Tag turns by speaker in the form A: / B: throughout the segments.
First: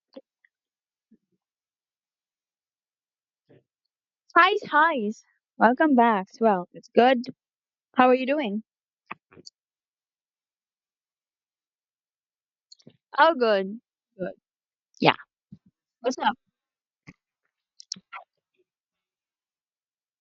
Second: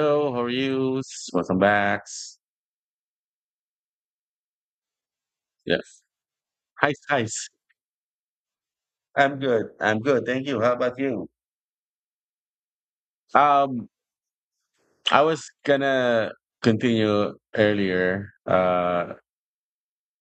A: Hello, how are you? Welcome back.
B: Hi, hi.
A: Yeah.
B: Welcome back. Well, it's
A: Hi, hi.
B: good. How are you doing?
A: I'm good. I'm good. Thank you. How about you?
B: Oh, good.
A: Um,
B: Good. Yeah.
A: I was
B: What's
A: gonna
B: up?
A: continue earlier,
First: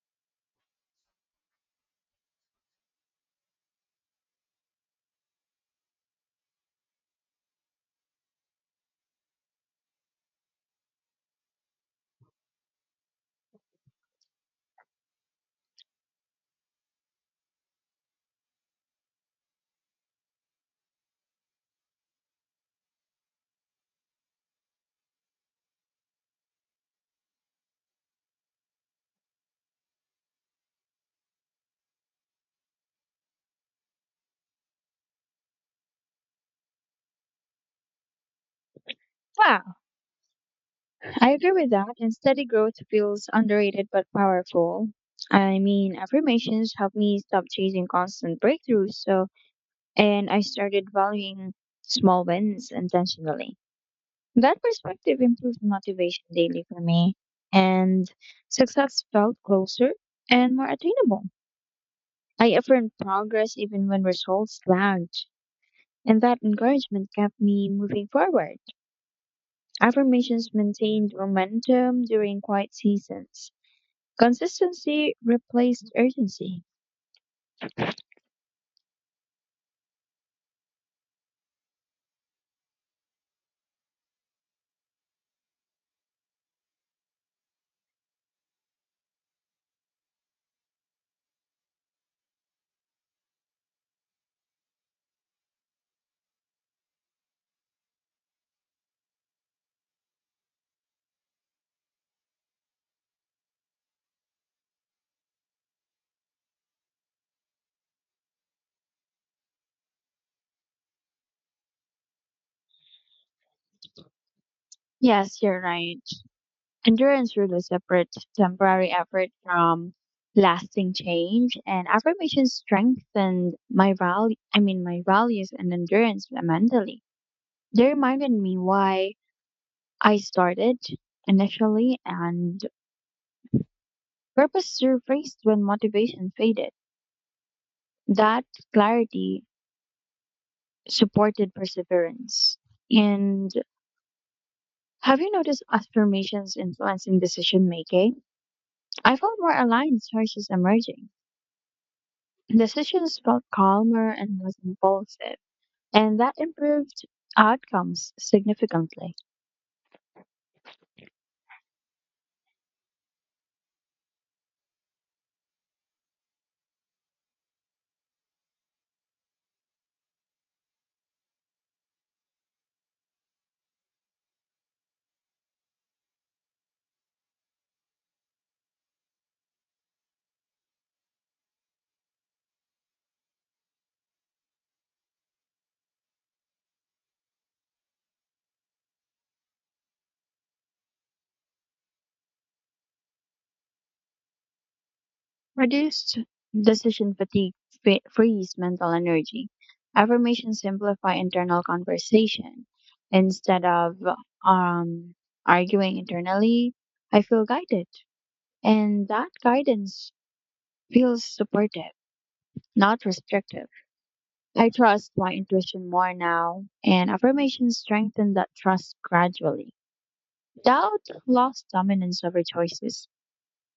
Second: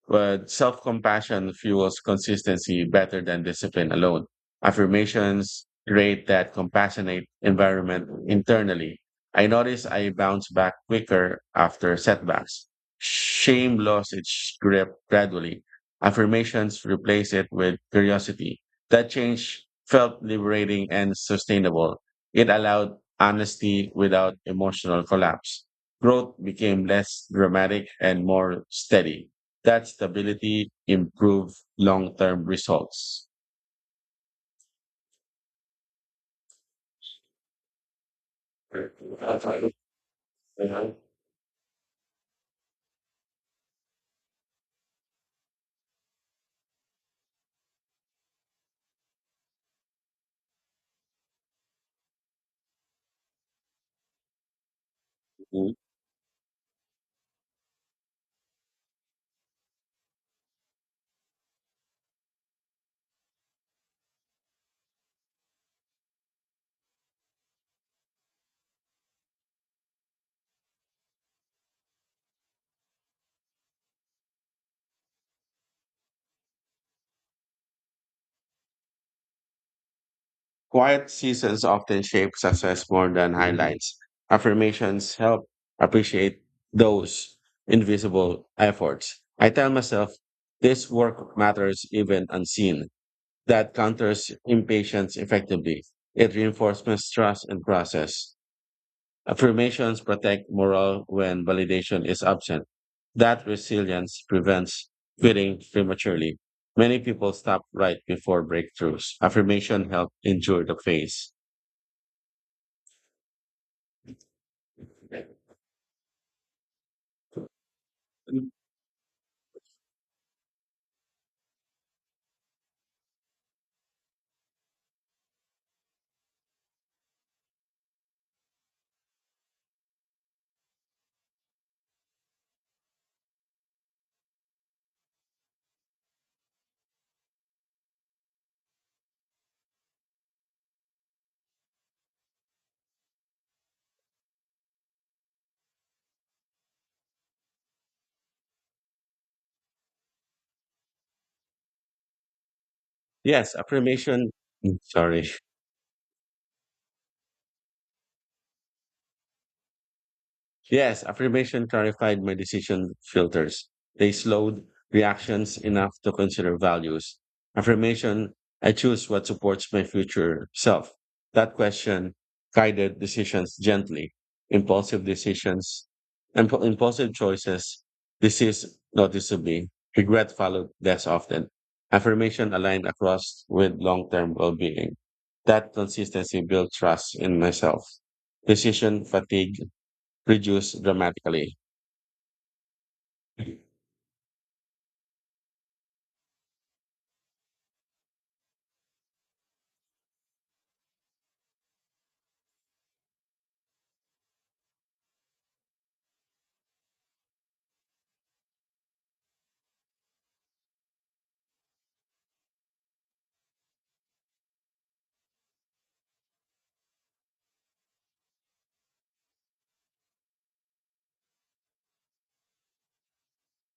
A: But self compassion fuels consistency better than discipline alone. Affirmations create that compassionate environment internally. I notice I bounce back quicker after setbacks. Shame lost its grip gradually. Affirmations replace it with curiosity. That change felt liberating and sustainable. It allowed honesty without emotional collapse. Growth became less dramatic and more steady that stability improve long-term results.
B: Wow. I agree with that. And steady growth feels underrated but powerful. I mean, affirmations helped me stop chasing constant breakthroughs. So, and I started valuing small wins intentionally. That perspective improved motivation daily for me. And success felt closer and more attainable. I affirmed progress even when results lagged. And that encouragement kept me moving forward. Affirmations maintained momentum during quiet seasons. Consistency replaced urgency.
A: Quiet seasons often shape success more than highlights. Affirmations help appreciate those invisible efforts. I tell myself this work matters even unseen. That counters impatience effectively. It reinforces trust and process. Affirmations protect morale when validation is absent. That resilience prevents quitting prematurely. Many people stop right before breakthroughs. Affirmation help endure the phase.
B: Yes, you're right. Endurance really separates temporary effort from lasting change, and affirmation strengthened my value. I mean, my values and endurance mentally. They reminded me why I started initially, and purpose surfaced when motivation faded. That clarity supported perseverance. And have you noticed affirmations influencing decision making? I felt more aligned choices emerging. Decisions felt
A: Yes,
B: calmer
A: affirmation.
B: and less
A: Sorry.
B: impulsive, and that improved outcomes significantly.
A: Yes, affirmation clarified my decision filters. They slowed reactions enough to consider values. Affirmation, I choose what supports my future self. That question guided decisions gently. Impulsive decisions, impulsive choices, this is noticeably. Regret followed less often. Affirmation aligned across with long-term well-being. That consistency built trust in myself. Decision fatigue reduce dramatically.
B: Reduced decision fatigue frees mental energy. Affirmations simplify internal conversation. Instead of um, arguing internally, I feel guided, and that guidance feels supportive, not restrictive. I trust my intuition more now, and affirmations strengthen that trust gradually. Doubt lost dominance over choices.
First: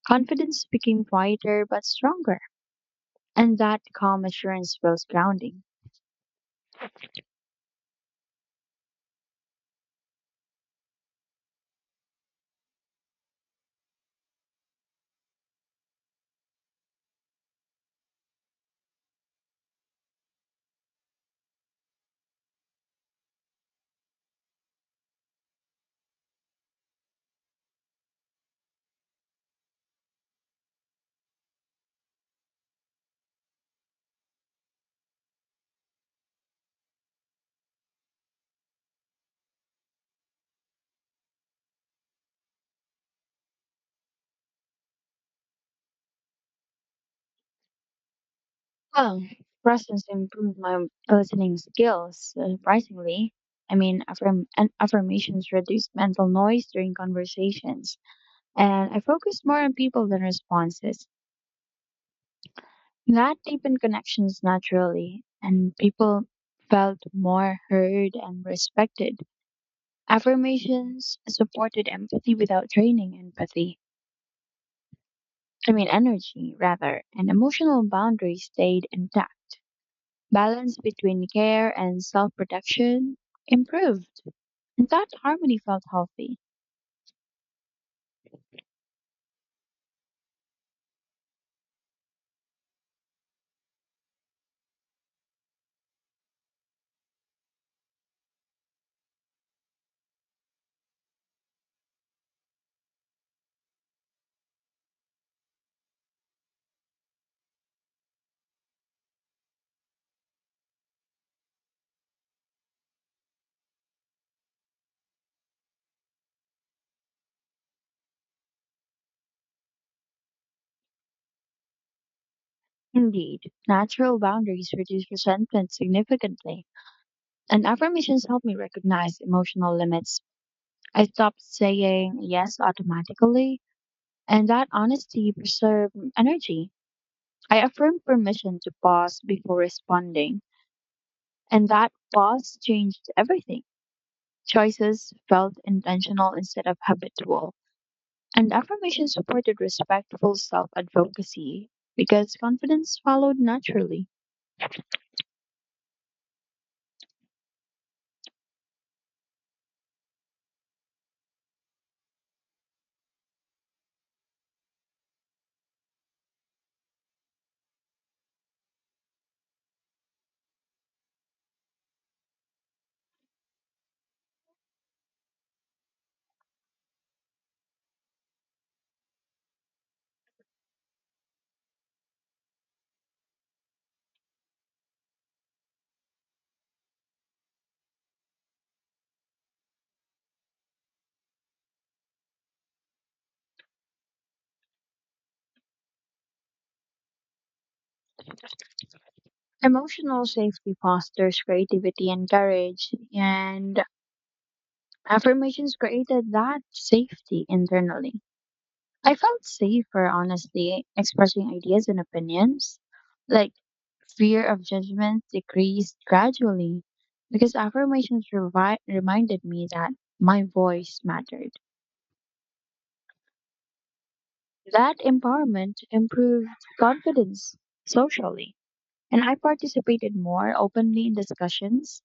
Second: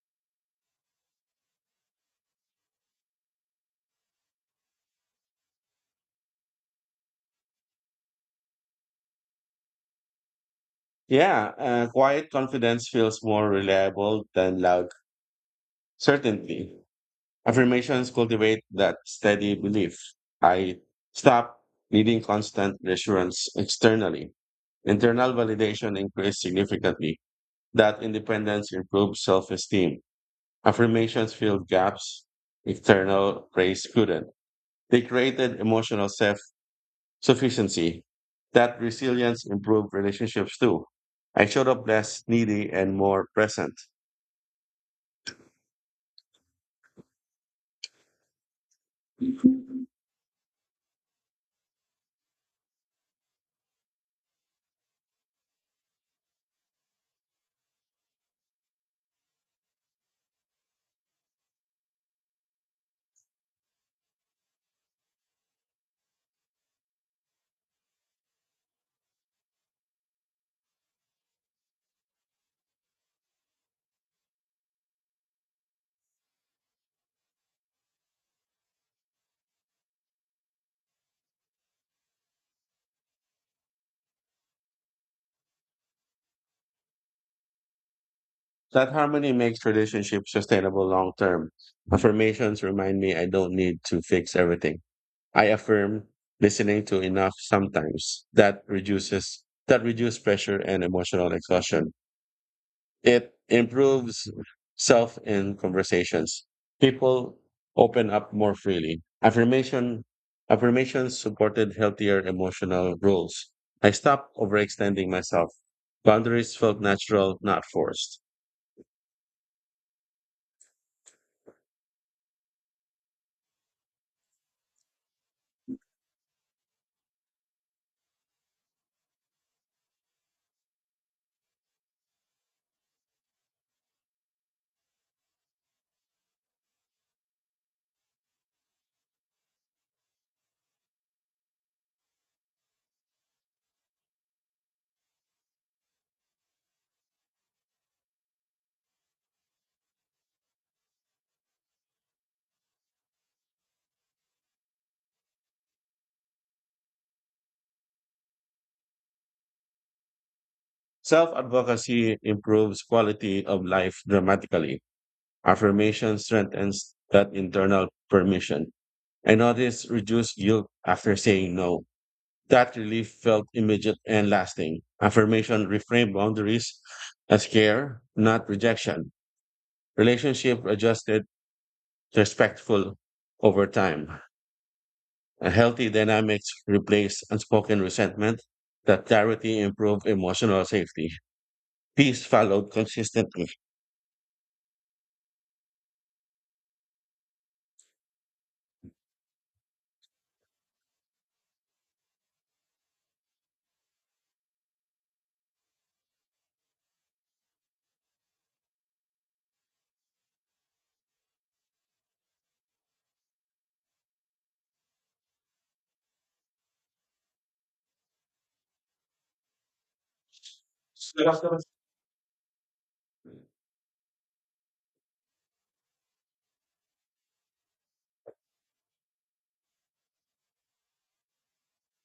B: Confidence became quieter but stronger, and that calm assurance feels grounding.
A: Yeah, quiet confidence feels more reliable than loud certainty. Affirmations cultivate that steady belief. I stop needing constant reassurance externally. Internal validation increased significantly. That independence improved self esteem. Affirmations filled gaps external praise couldn't. They created emotional safety. Sufficiency. That resilience improved relationships too. I showed up less needy and more present.
B: Well, presence improved my listening skills, surprisingly. I mean, and affirmations reduced mental noise during conversations, and I focused more on people than responses. That deepened connections naturally, and people felt more heard and respected. Affirmations supported empathy without draining empathy. I mean, energy, rather, and emotional boundaries stayed intact. Balance between care and self protection improved, and that harmony felt healthy.
A: That harmony makes relationships sustainable long term. Affirmations remind me I don't need to fix everything. I affirm listening to enough sometimes. That reduces pressure and emotional exhaustion. It improves self in conversations. People open up more freely. Affirmations supported healthier emotional rules. I stopped overextending myself. Boundaries felt natural, not forced.
B: Indeed, natural boundaries reduce resentment significantly, and affirmations help me recognize emotional limits. I stopped saying yes automatically, and that honesty preserved energy. I affirmed permission to pause before responding, and that pause changed everything. Choices felt intentional instead of habitual, and affirmation supported respectful self advocacy because confidence followed naturally.
A: Self-advocacy improves quality of life dramatically. Affirmation strengthens that internal permission. I noticed reduced guilt after saying no. That relief felt immediate and lasting. Affirmation reframed boundaries as care, not rejection. Relationship adjusted, to respectful over time. A healthy dynamics replaced unspoken resentment. That clarity improved emotional safety. Peace followed consistently.
B: Emotional safety fosters creativity and courage, and affirmations created that safety internally. I felt safer, honestly, expressing ideas and opinions. Like, fear of judgment decreased gradually because affirmations reminded me that my voice mattered. That empowerment improved confidence socially, and I participated more openly in discussions.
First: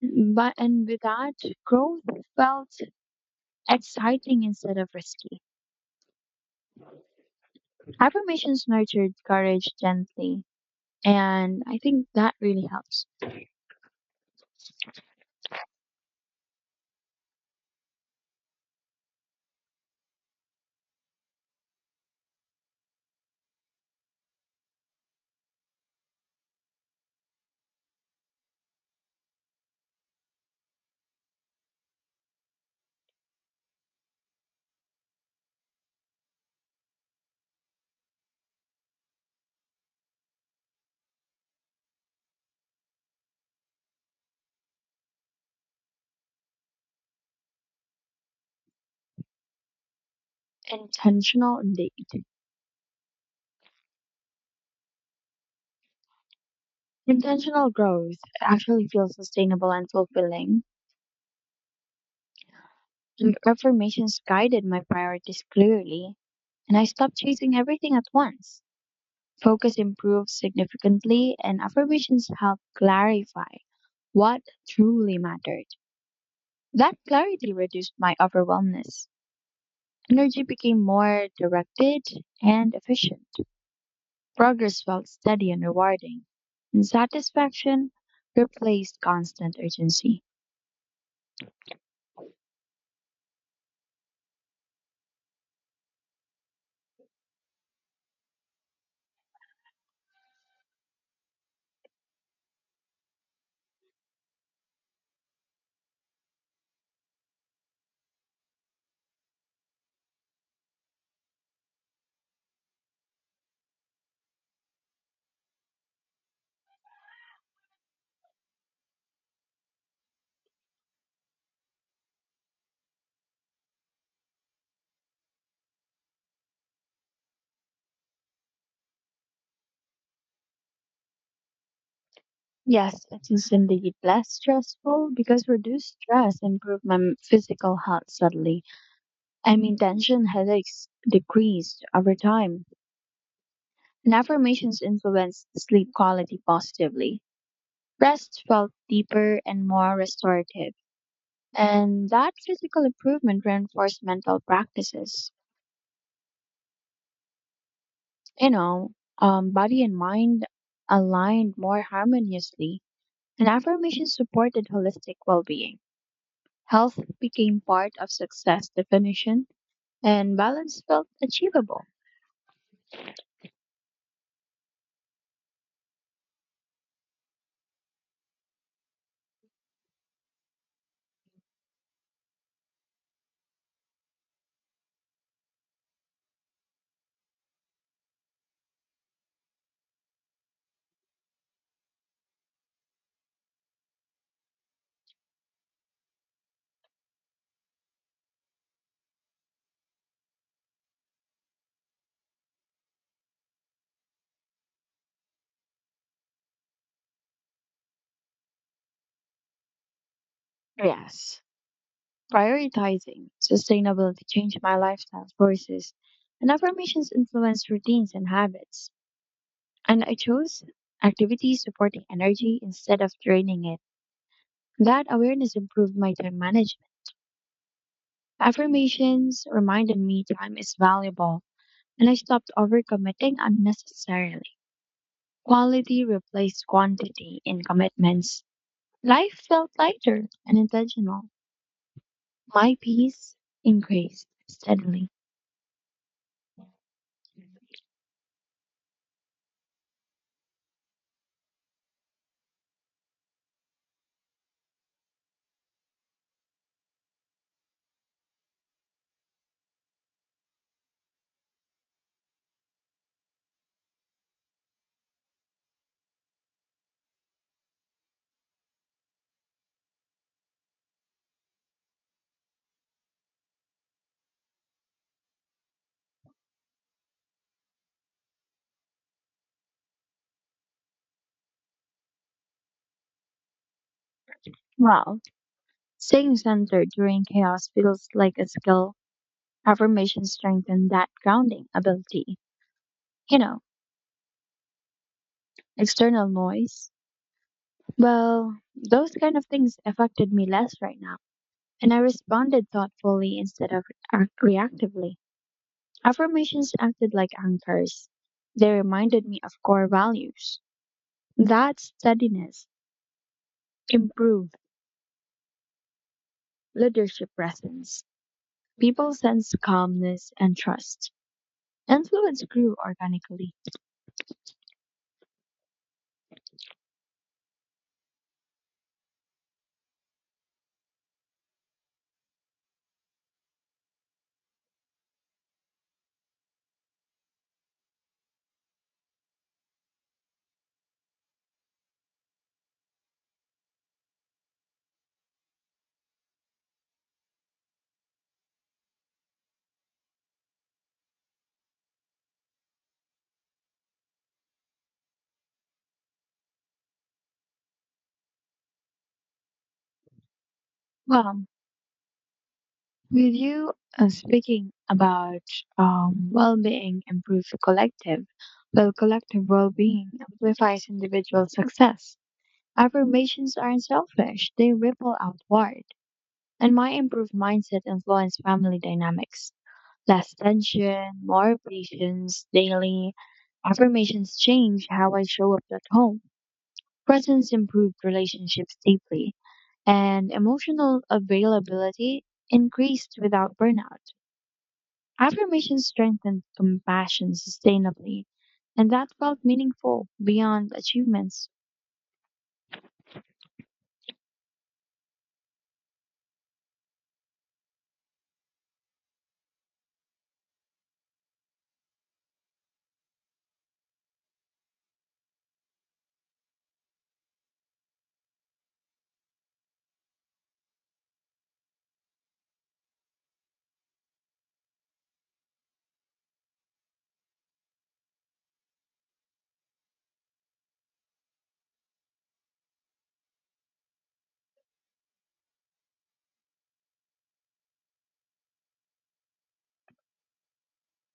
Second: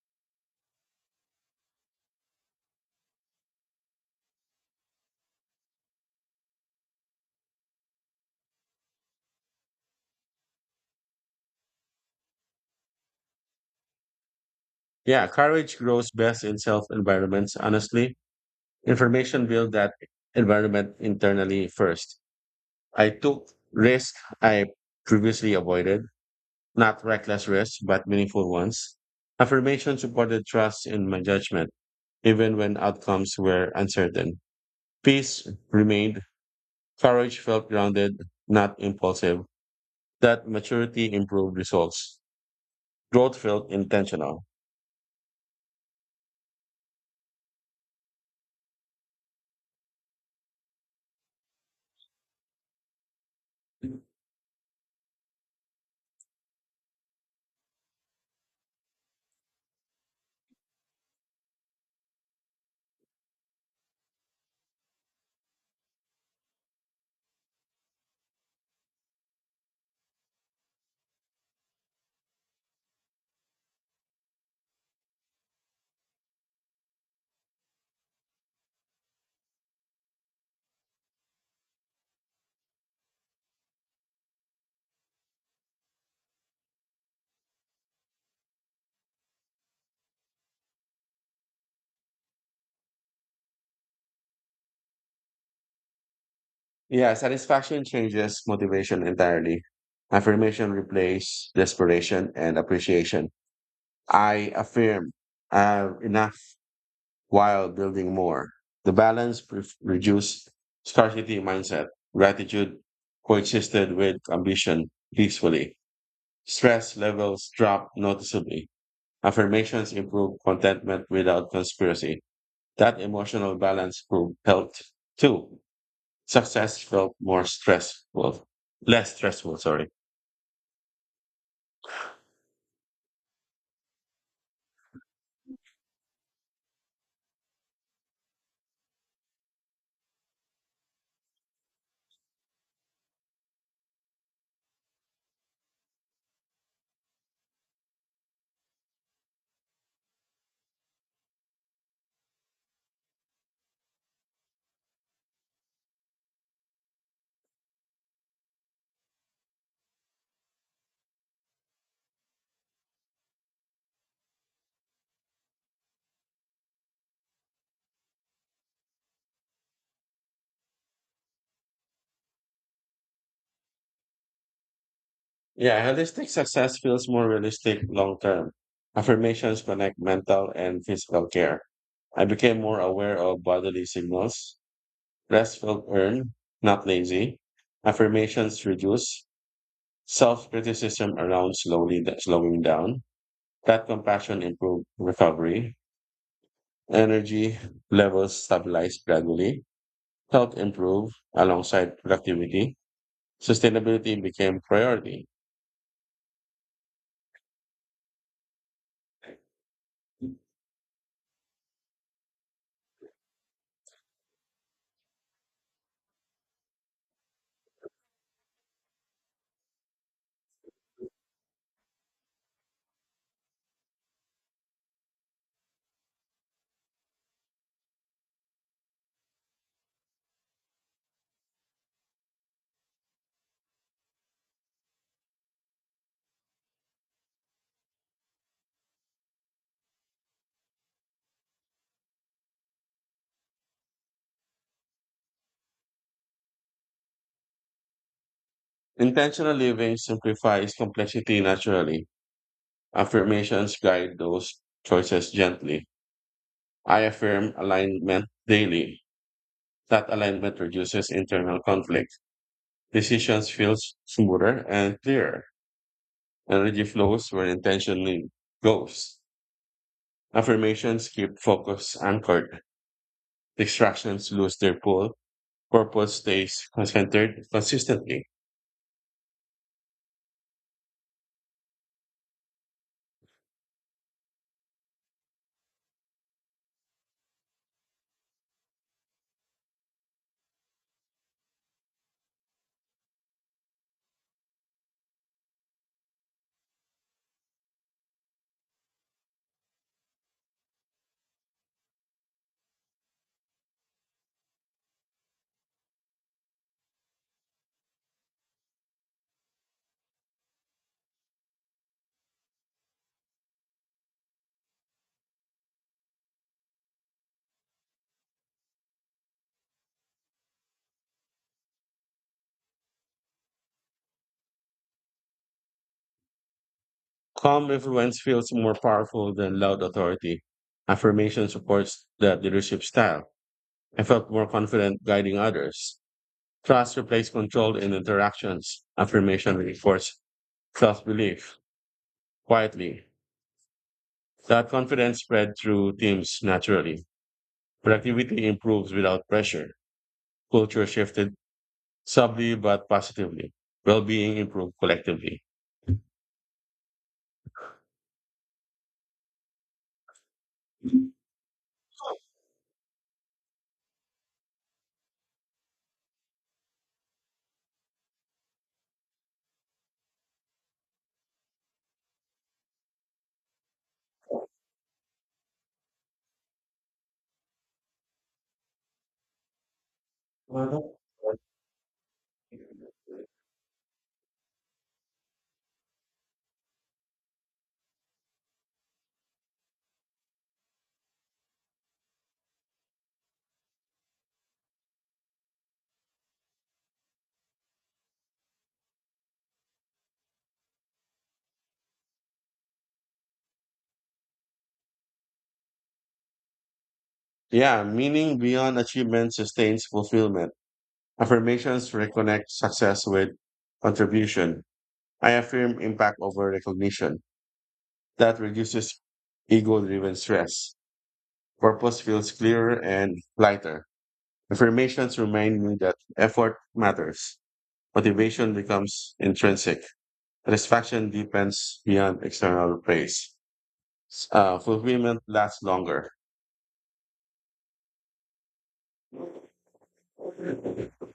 B: Mm, But and with that, growth felt exciting instead of risky. Affirmations nurtured courage gently, and I think that really helps.
A: Yeah, courage grows best in self environments, honestly. Information build that environment internally first. I took risk I previously avoided not reckless risks, but meaningful ones. Affirmation supported trust in my judgment, even when outcomes were uncertain. Peace remained. Courage felt grounded, not impulsive. That maturity improved results. Growth felt intentional.
B: Intentional indeed. Intentional growth actually feels sustainable and fulfilling. And affirmations guided my priorities clearly, and I stopped chasing everything at once. Focus improved significantly, and affirmations helped clarify what truly mattered. That clarity reduced my overwhelmness. Energy became more directed and efficient. Progress felt steady and rewarding, and satisfaction replaced constant urgency.
A: Yeah, satisfaction changes motivation entirely. Affirmation replaced desperation and appreciation. I affirm enough. While building more. Reduced scarcity mindset. Gratitude coexisted with ambition peacefully. Stress levels dropped noticeably. Affirmations improved contentment without conspiracy. That emotional balance proved helped too. Success felt more stressful, less stressful, sorry.
B: Yes, it is indeed less stressful because reduced stress improved my physical health subtly. I mean, tension headaches decreased over time, and affirmations influenced sleep quality positively. Rest felt deeper and more restorative. And that physical improvement reinforced mental practices. You know, body and mind aligned more harmoniously, and affirmations supported holistic well being. Health became part of success definition, and balance felt achievable.
A: Yeah, holistic success feels more realistic long term. Affirmations connect mental and physical care. I became more aware of bodily signals. Rest felt earned, not lazy. Affirmations reduce self criticism around slowly slowing down. That compassion improved recovery. Energy levels stabilized gradually. Health improved alongside productivity. Sustainability became priority.
B: Yes, prioritizing sustainability changed my lifestyle choices, and affirmations influenced routines and habits. And I chose activities supporting energy instead of draining it. That awareness improved my time management. Affirmations reminded me time is valuable and I stopped overcommitting unnecessarily. Quality replaced quantity in commitments. Life felt lighter and intentional. My peace increased steadily.
A: Intentional living simplifies complexity naturally. Affirmations guide those choices gently. I affirm alignment daily. That alignment reduces internal conflict. Decisions feel smoother and clearer. Energy flows where intention goes. Affirmations keep focus anchored. Distractions lose their pull. Purpose stays centered consistently.
B: Wow, staying centered during chaos feels like a skill. Affirmations strengthen that grounding ability. You know, external noise. Well, those kind of things affected me less right now. And I responded thoughtfully instead of reactively. Affirmations acted like anchors. They reminded me of core values. That steadiness improved leadership presence. People sense calmness and trust. Influence grew organically.
A: Calm influence feels more powerful than loud authority. Affirmation supports that leadership style. I felt more confident guiding others. Trust replaced control in interactions. Affirmation reinforced self belief quietly. That confidence spread through teams naturally. Productivity improves without pressure. Culture shifted subtly but positively. Well being improved collectively.
B: Well, with you speaking about well-being improves collective well-being amplifies individual success. Affirmations aren't selfish, they ripple outward. And my improved mindset influenced family dynamics. Less tension, more patience, daily affirmations change how I show up at home. Presence improved relationships deeply, and emotional availability increased without burnout. Affirmations strengthened compassion sustainably, and that felt meaningful beyond achievements.
A: Yeah, meaning beyond achievement sustains fulfillment. Affirmations reconnect success with contribution. I affirm impact over recognition. That reduces ego driven stress. Purpose feels clearer and lighter. Affirmations remind me that effort matters. Motivation becomes intrinsic. Satisfaction depends beyond external praise. Fulfillment lasts longer.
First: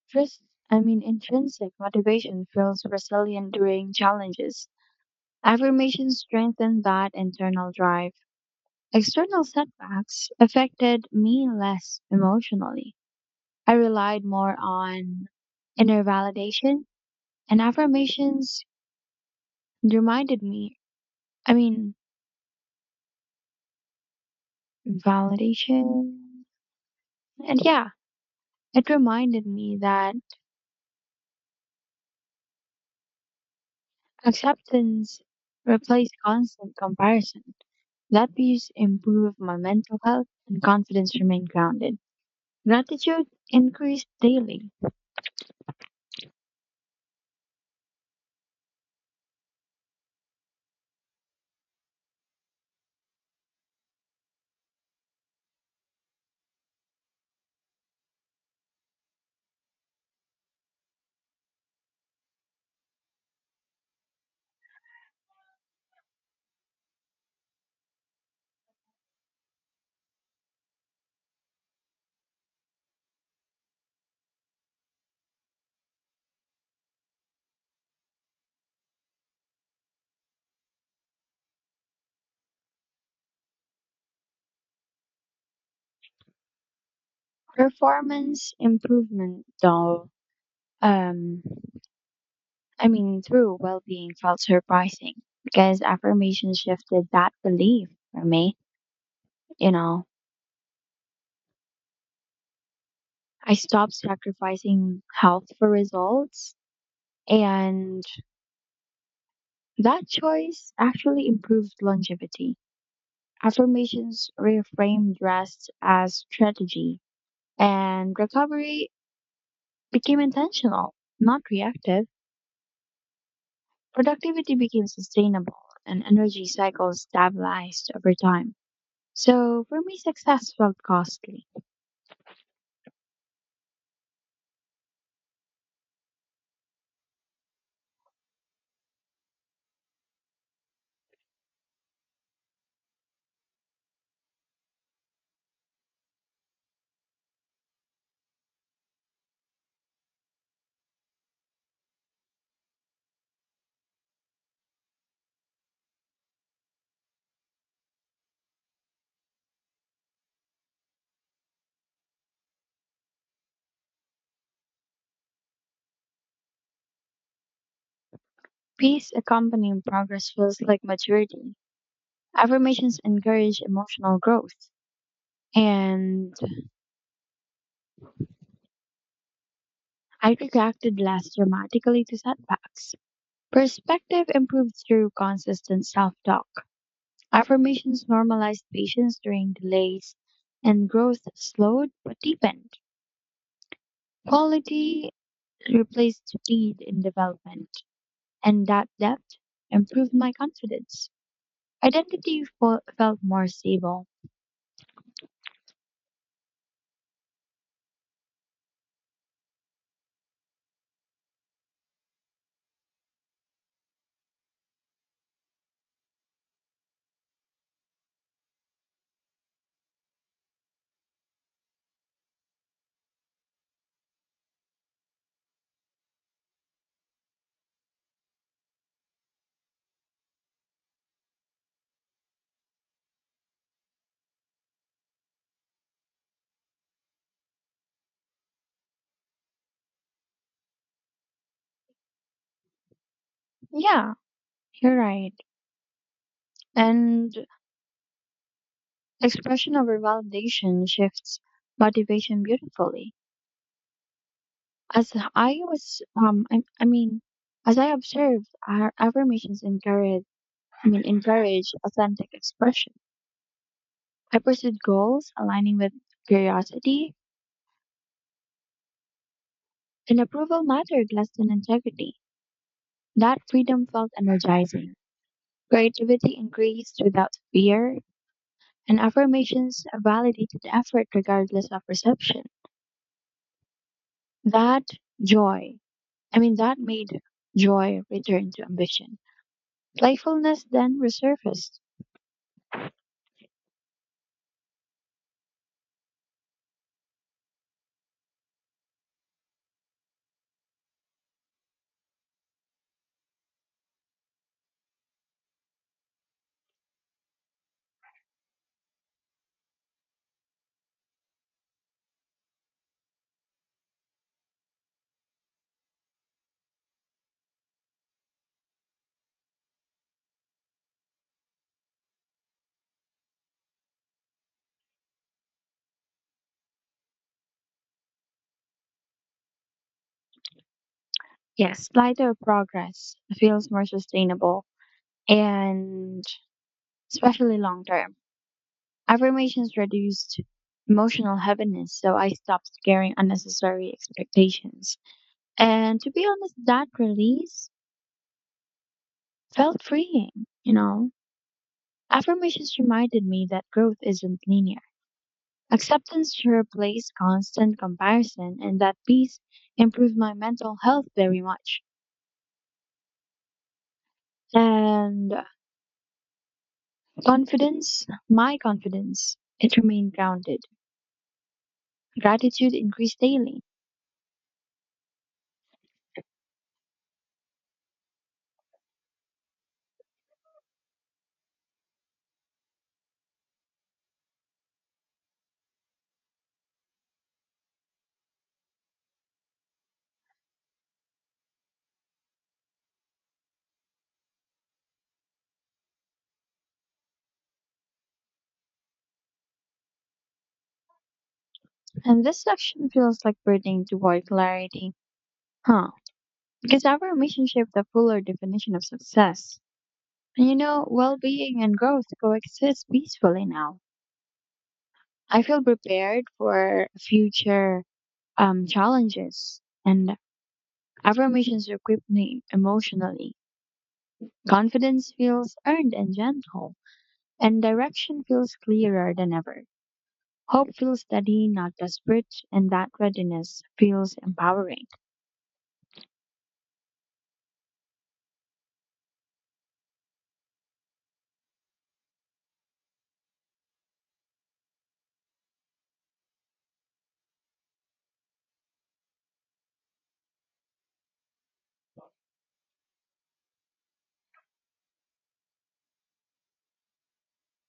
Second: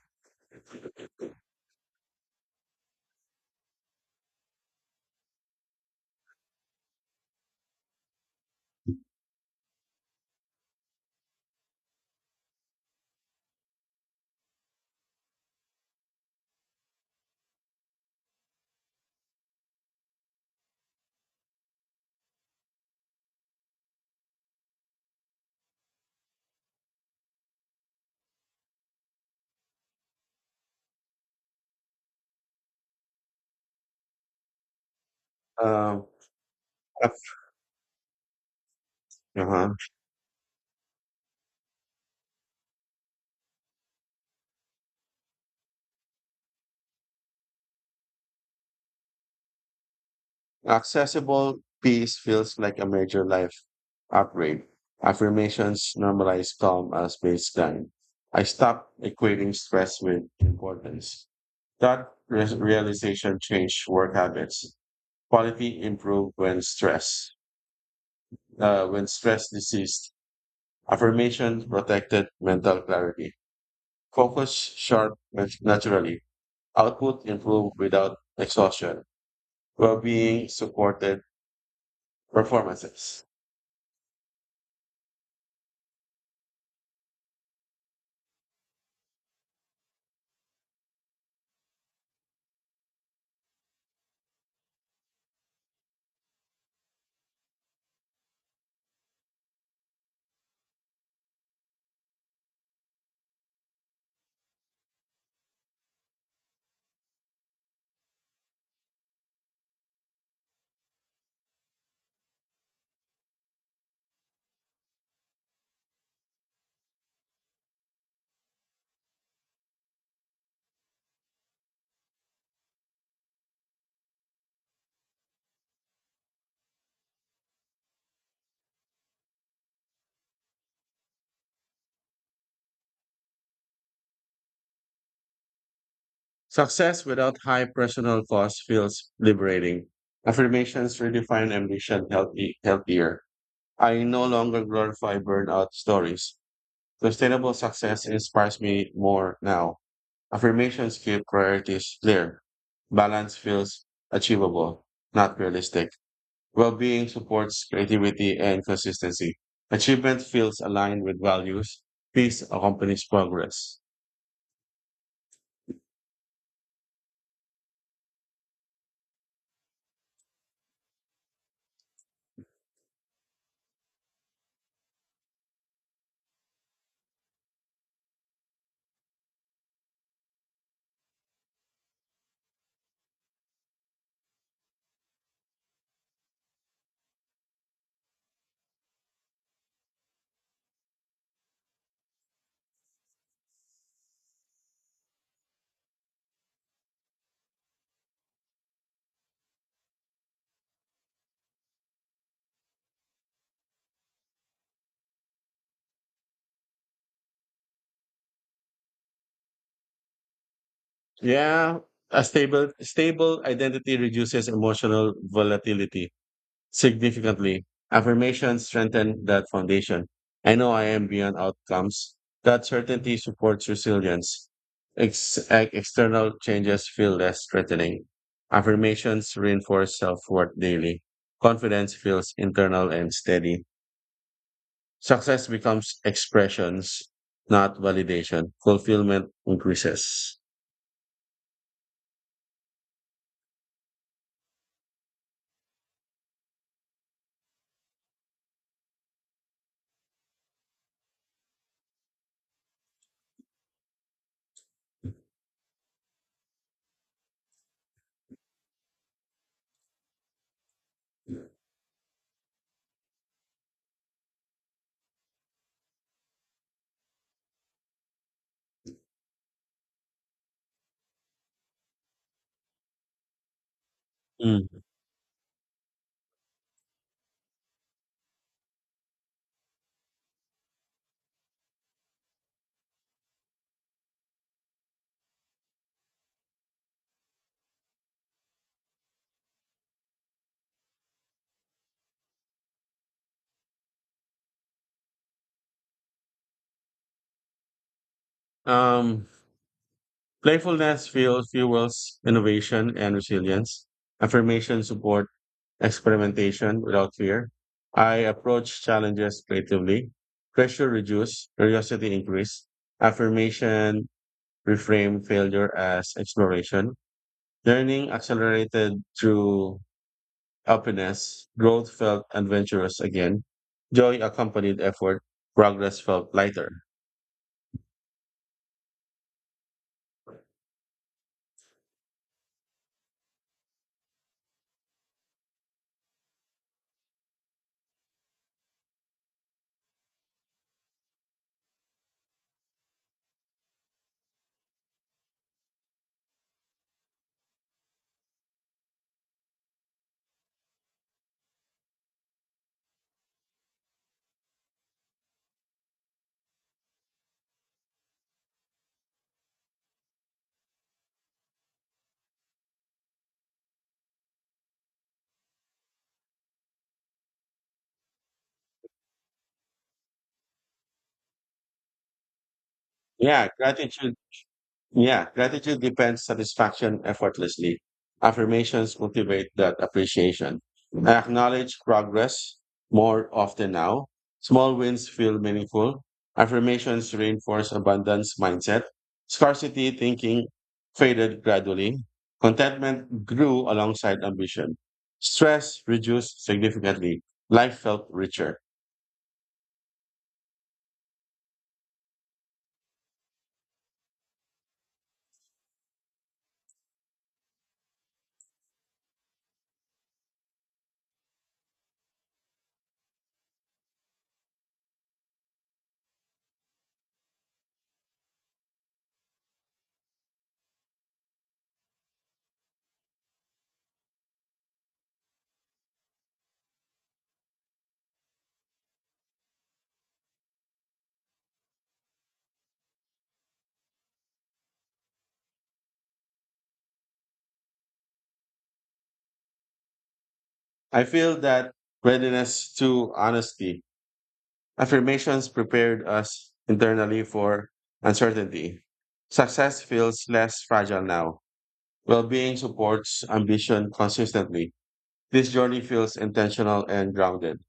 B: Trust, I mean, intrinsic motivation feels resilient during challenges. Affirmations strengthen that internal drive. External setbacks affected me less emotionally. I relied more on inner validation, and affirmations reminded me, I mean, validation. And yeah, it reminded me that acceptance
A: Um,
B: replaced constant
A: ac-
B: comparison. That peace improved my
A: uh-huh.
B: mental health and confidence remained grounded. Gratitude increased daily.
A: Accessible peace feels like a major life upgrade. Affirmations normalize calm as baseline. I stopped equating stress with importance. Realization changed work habits. Quality improved when stress deceased. Affirmation protected mental clarity. Naturally. Output improved without exhaustion. Well-being supported performances.
B: Performance improvement, though, um, I mean, through well being felt surprising because affirmation shifted that belief for me. You know, I stopped sacrificing health for results, and that choice actually improved longevity. Affirmations reframed rest as strategy, and recovery became intentional, not reactive, productivity became sustainable and energy cycles stabilized over time. So for me, success felt costly.
A: Success without high personal cost feels liberating. Affirmations redefine ambition healthier. I no longer glorify burnout stories. Sustainable success inspires me more now. Affirmations keep priorities clear. Balance feels achievable, not realistic. Well-being supports creativity and consistency. Achievement feels aligned with values. Peace accompanies progress.
B: Peace accompanying progress feels like maturity. Affirmations encourage emotional growth. And I reacted less dramatically to setbacks. Perspective improves through consistent self talk. Affirmations normalized patience during delays, and growth slowed but deepened. Quality replaced speed in development, and that depth improved my confidence. Identity felt more stable.
A: Yeah, a stable identity reduces emotional volatility significantly. Affirmations strengthen that foundation. I know I am beyond outcomes. That certainty supports resilience. External changes feel less threatening. Affirmations reinforce self-worth daily. Confidence feels internal and steady. Success becomes expressions, not validation. Fulfillment increases.
B: Yeah, you're right. And expression over validation shifts motivation beautifully. As I was, um, I, I mean, as I observed, our affirmations encourage authentic expression. I pursued goals aligning with curiosity, and approval mattered less than integrity. That freedom felt
A: Mm.
B: energizing. Creativity increased without fear, and affirmations validated effort regardless of reception. That joy, that made joy return to ambition. Playfulness then resurfaced.
A: Um, fuels innovation and resilience. Affirmation support experimentation without fear. I approach challenges creatively. Pressure reduce, curiosity increase. Affirmation reframe failure as exploration. Learning accelerated through openness. Growth felt adventurous again. Joy accompanied effort. Progress felt lighter.
B: Yes, lighter progress feels more sustainable and especially long term. Affirmations reduced emotional heaviness, so I stopped carrying unnecessary expectations. And to be honest, that release felt freeing, you know. Affirmations reminded me that growth isn't linear. Acceptance replaced constant comparison, and that peace improved my mental health very much. And confidence, my confidence, it remained grounded. Gratitude increased
A: Yeah,
B: daily.
A: gratitude Yeah, gratitude depends satisfaction effortlessly. Affirmations motivate that appreciation. I acknowledge progress more often now. Small wins feel meaningful. Affirmations reinforce abundance mindset. Scarcity thinking faded gradually. Contentment grew alongside ambition. Stress reduced significantly. Life felt richer.
B: And this section feels like burdening toward clarity. Huh. Because our relationship the fuller definition of success. And you know, well being and growth coexist peacefully now. I feel prepared for future challenges and affirmations equip me emotionally. Confidence feels earned and gentle, and direction feels clearer than ever. Hope feels steady, not desperate, and that readiness feels empowering.
A: I feel that readiness to honesty. Affirmations prepared us internally for uncertainty. Success feels less fragile now. Well being supports ambition consistently. This journey feels intentional and grounded.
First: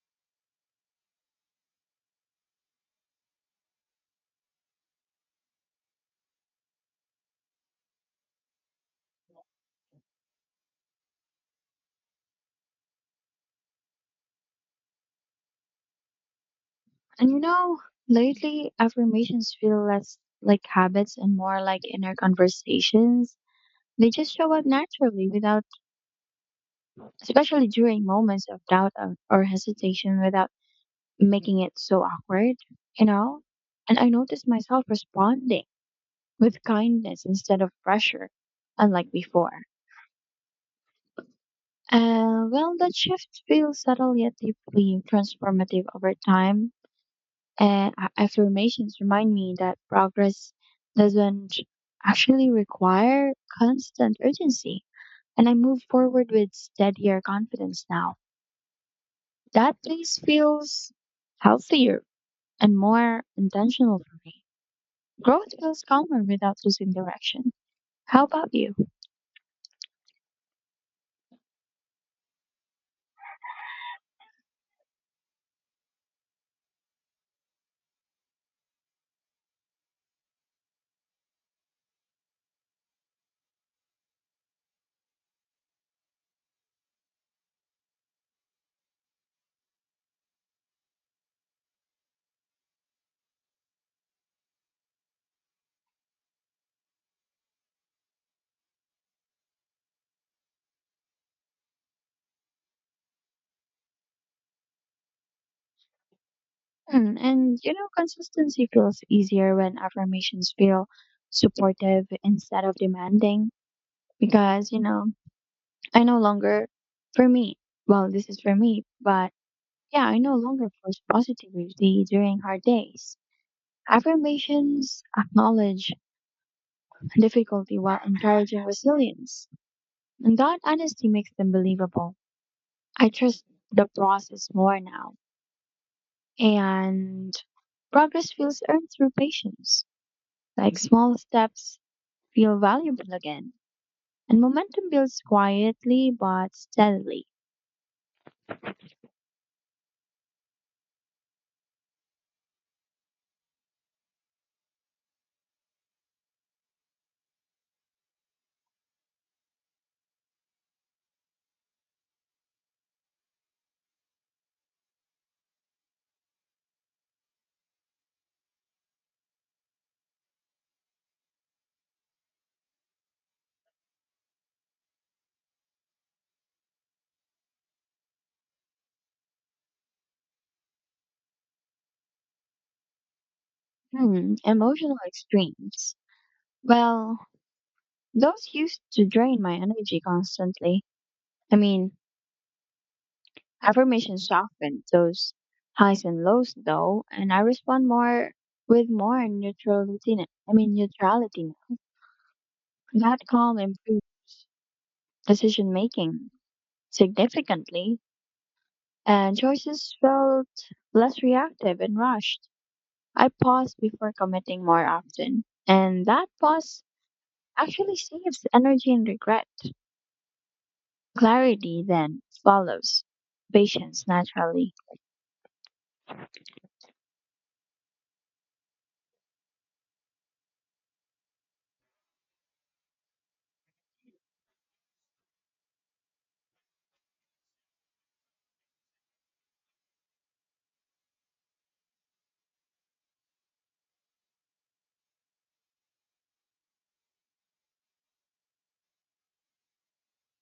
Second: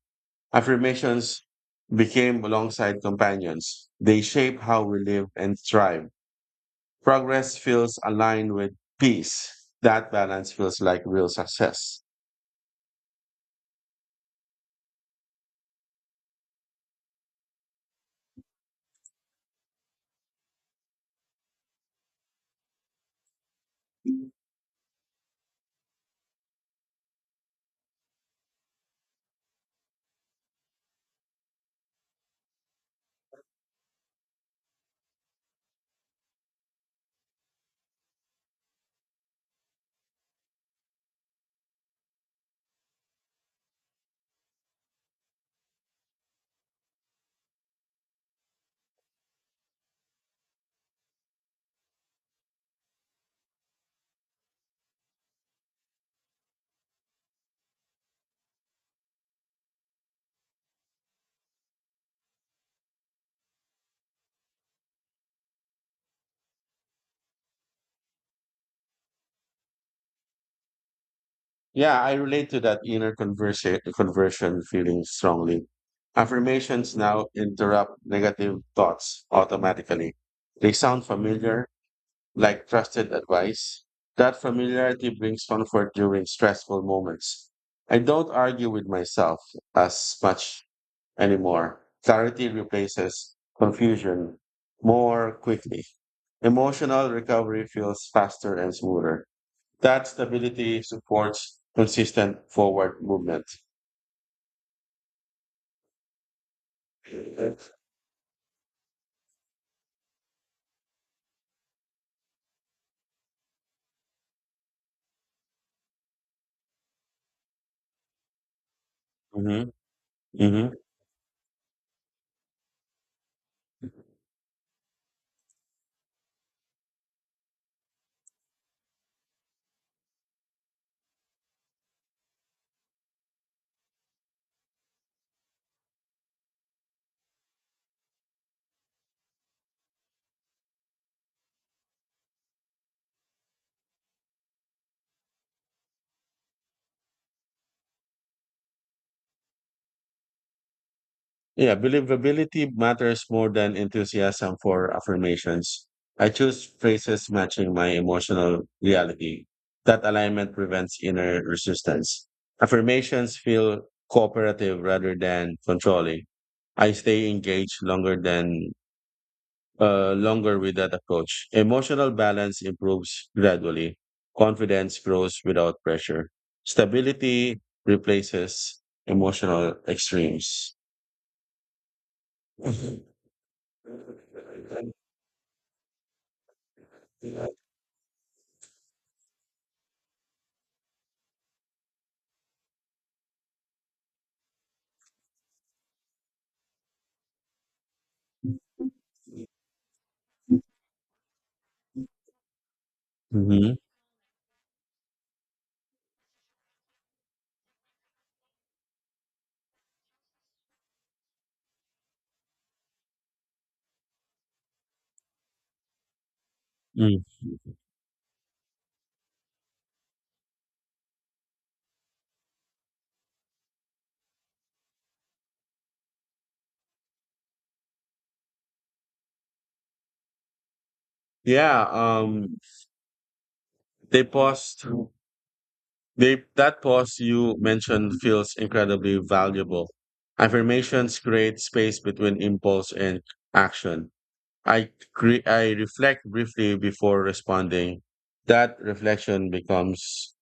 A: Affirmations became alongside companions. They shape how we live and thrive. Progress feels aligned with peace. That balance feels like real success.
B: And you know, lately affirmations feel less like habits and more like inner conversations. They just show up naturally without, especially during moments of doubt or hesitation, without making it so awkward, you know? And I notice myself responding with kindness instead of pressure, unlike before. Well, that shift feels subtle yet deeply transformative over time. Affirmations remind me that progress doesn't actually require constant urgency, and I move forward with steadier confidence now. That place feels healthier and more intentional for me. Growth feels calmer without losing direction. How about you?
A: Yeah, I relate to that conversion feeling strongly. Affirmations now interrupt negative thoughts automatically. They sound familiar, like trusted advice. That familiarity brings comfort during stressful moments. I don't argue with myself as much anymore. Clarity replaces confusion more quickly. Emotional recovery feels faster and smoother. That stability supports consistent forward movement.
B: Mm,
A: Hmm.
B: and you know, consistency feels easier when affirmations feel supportive instead of demanding because, you know, I no longer, for me, well, this is for me, but yeah, I no longer
A: Hmm.
B: force positivity during hard days. Affirmations acknowledge difficulty while encouraging resilience. And that honesty makes them believable. I trust the process more now. And progress feels earned through patience, like small steps feel valuable again. And momentum builds quietly but steadily.
A: Yeah, believability matters more than enthusiasm for affirmations. I choose phrases matching my emotional reality. That alignment prevents inner resistance. Affirmations feel cooperative rather than controlling. I stay engaged longer with that approach. Emotional balance improves gradually. Confidence grows without pressure. Stability replaces emotional extremes. Mhm.
B: Hmm, emotional extremes. Well, those used to drain my energy constantly. I mean, affirmations soften those highs and lows though, and I respond more with more neutrality. Now that calm improved decision making significantly, and choices felt less reactive and rushed. I pause before committing more often, and that pause
A: Mm.
B: actually saves energy and regret. Clarity then follows patience naturally.
A: Yeah, they paused. They, that pause you mentioned feels incredibly valuable. Affirmations create space between impulse and action. I I reflect briefly before responding. That reflection becomes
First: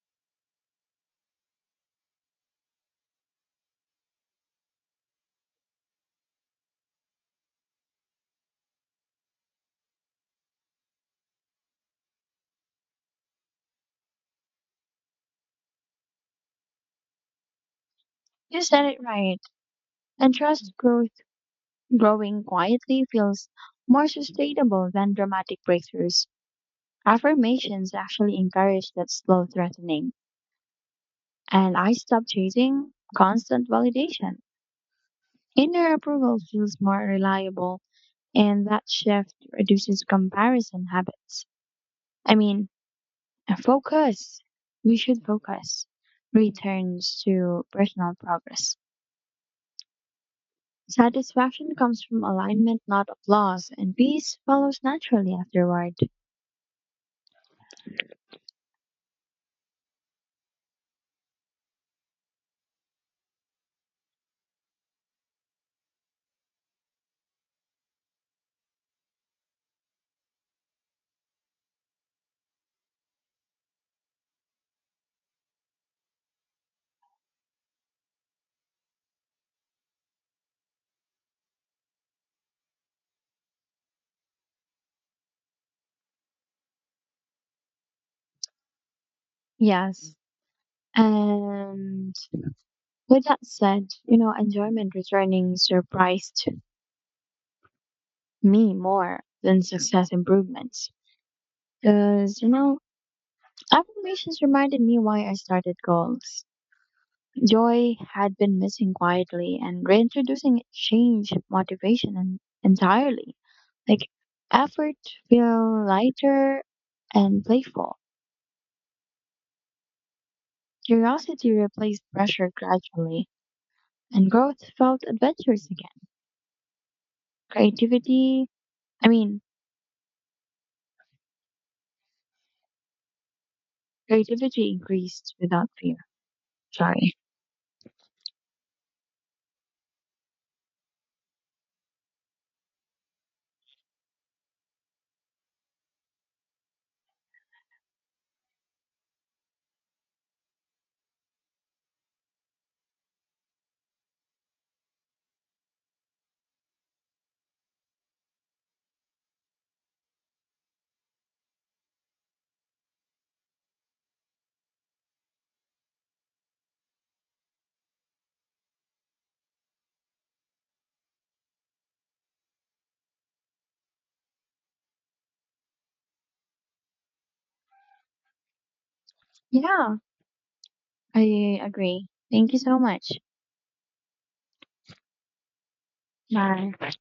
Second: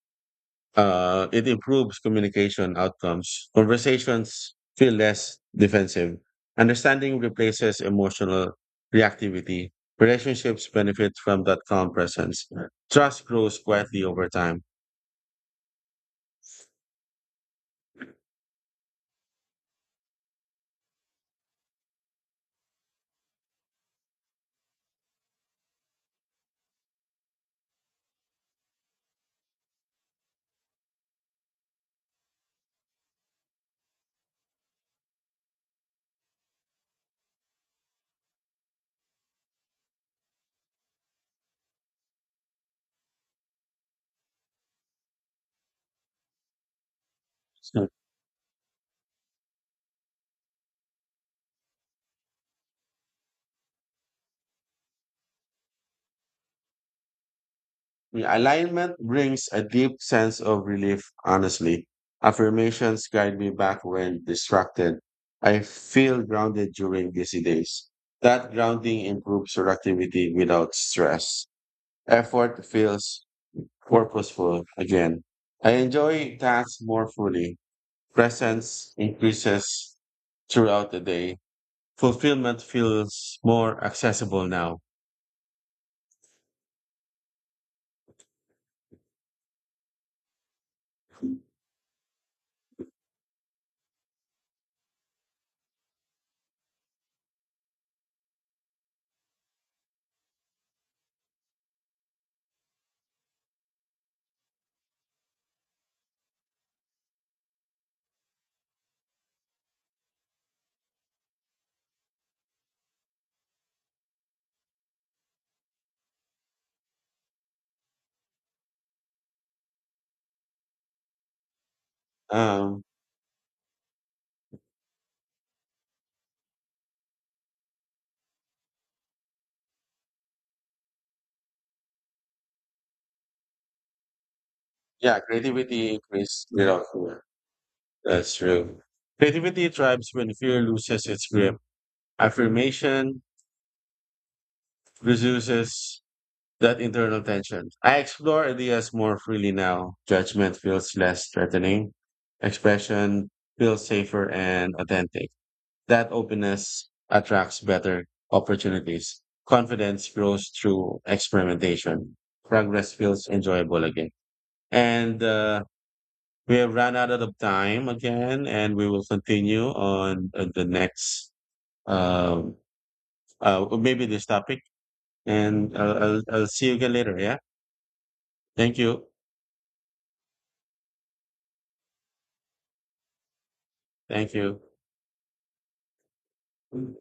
A: it improves communication outcomes. Conversations feel less defensive. Understanding replaces emotional reactivity. Relationships benefit from that calm presence. Trust grows quietly over time.
B: You said it right, and trust growth growing quietly feels more sustainable than dramatic breakthroughs. Affirmations actually encourage that slow threatening, and I stop chasing constant validation. Inner approval feels more reliable, and that shift reduces comparison habits. I mean, focus. We should focus. Returns to personal progress. Satisfaction comes from alignment, not applause, and peace follows naturally afterward.
A: Realignment brings a deep sense of relief, honestly. Affirmations guide me back when distracted. I feel grounded during busy days. That grounding improves productivity without stress. Effort feels purposeful again. I enjoy tasks more fully. Presence increases throughout the day. Fulfillment feels more accessible now.
B: Yes. And with that said, you know, enjoyment returning surprised me more than success improvements. Because, you know, affirmations reminded me why I started goals. Joy had been missing quietly and reintroducing it changed motivation entirely. Like effort feel lighter and playful. Curiosity replaced pressure
A: Um,
B: gradually and growth felt adventurous again. Creativity I mean Creativity
A: yeah,
B: increased without
A: creativity
B: fear.
A: increases without
B: Sorry.
A: fear. That's true. Creativity thrives when fear loses its grip. Affirmation reduces that internal tension. I explore ideas more freely now. Judgment feels less threatening. Expression feels safer and authentic. That openness attracts better opportunities. Confidence grows through experimentation. Progress feels enjoyable again. And we have run out of time again, and we will continue on the next um, well, maybe this topic. And I'll see you again later. Yeah. Thank you.
B: Yeah, I agree. Thank you so much.
A: Thank you.
B: Bye.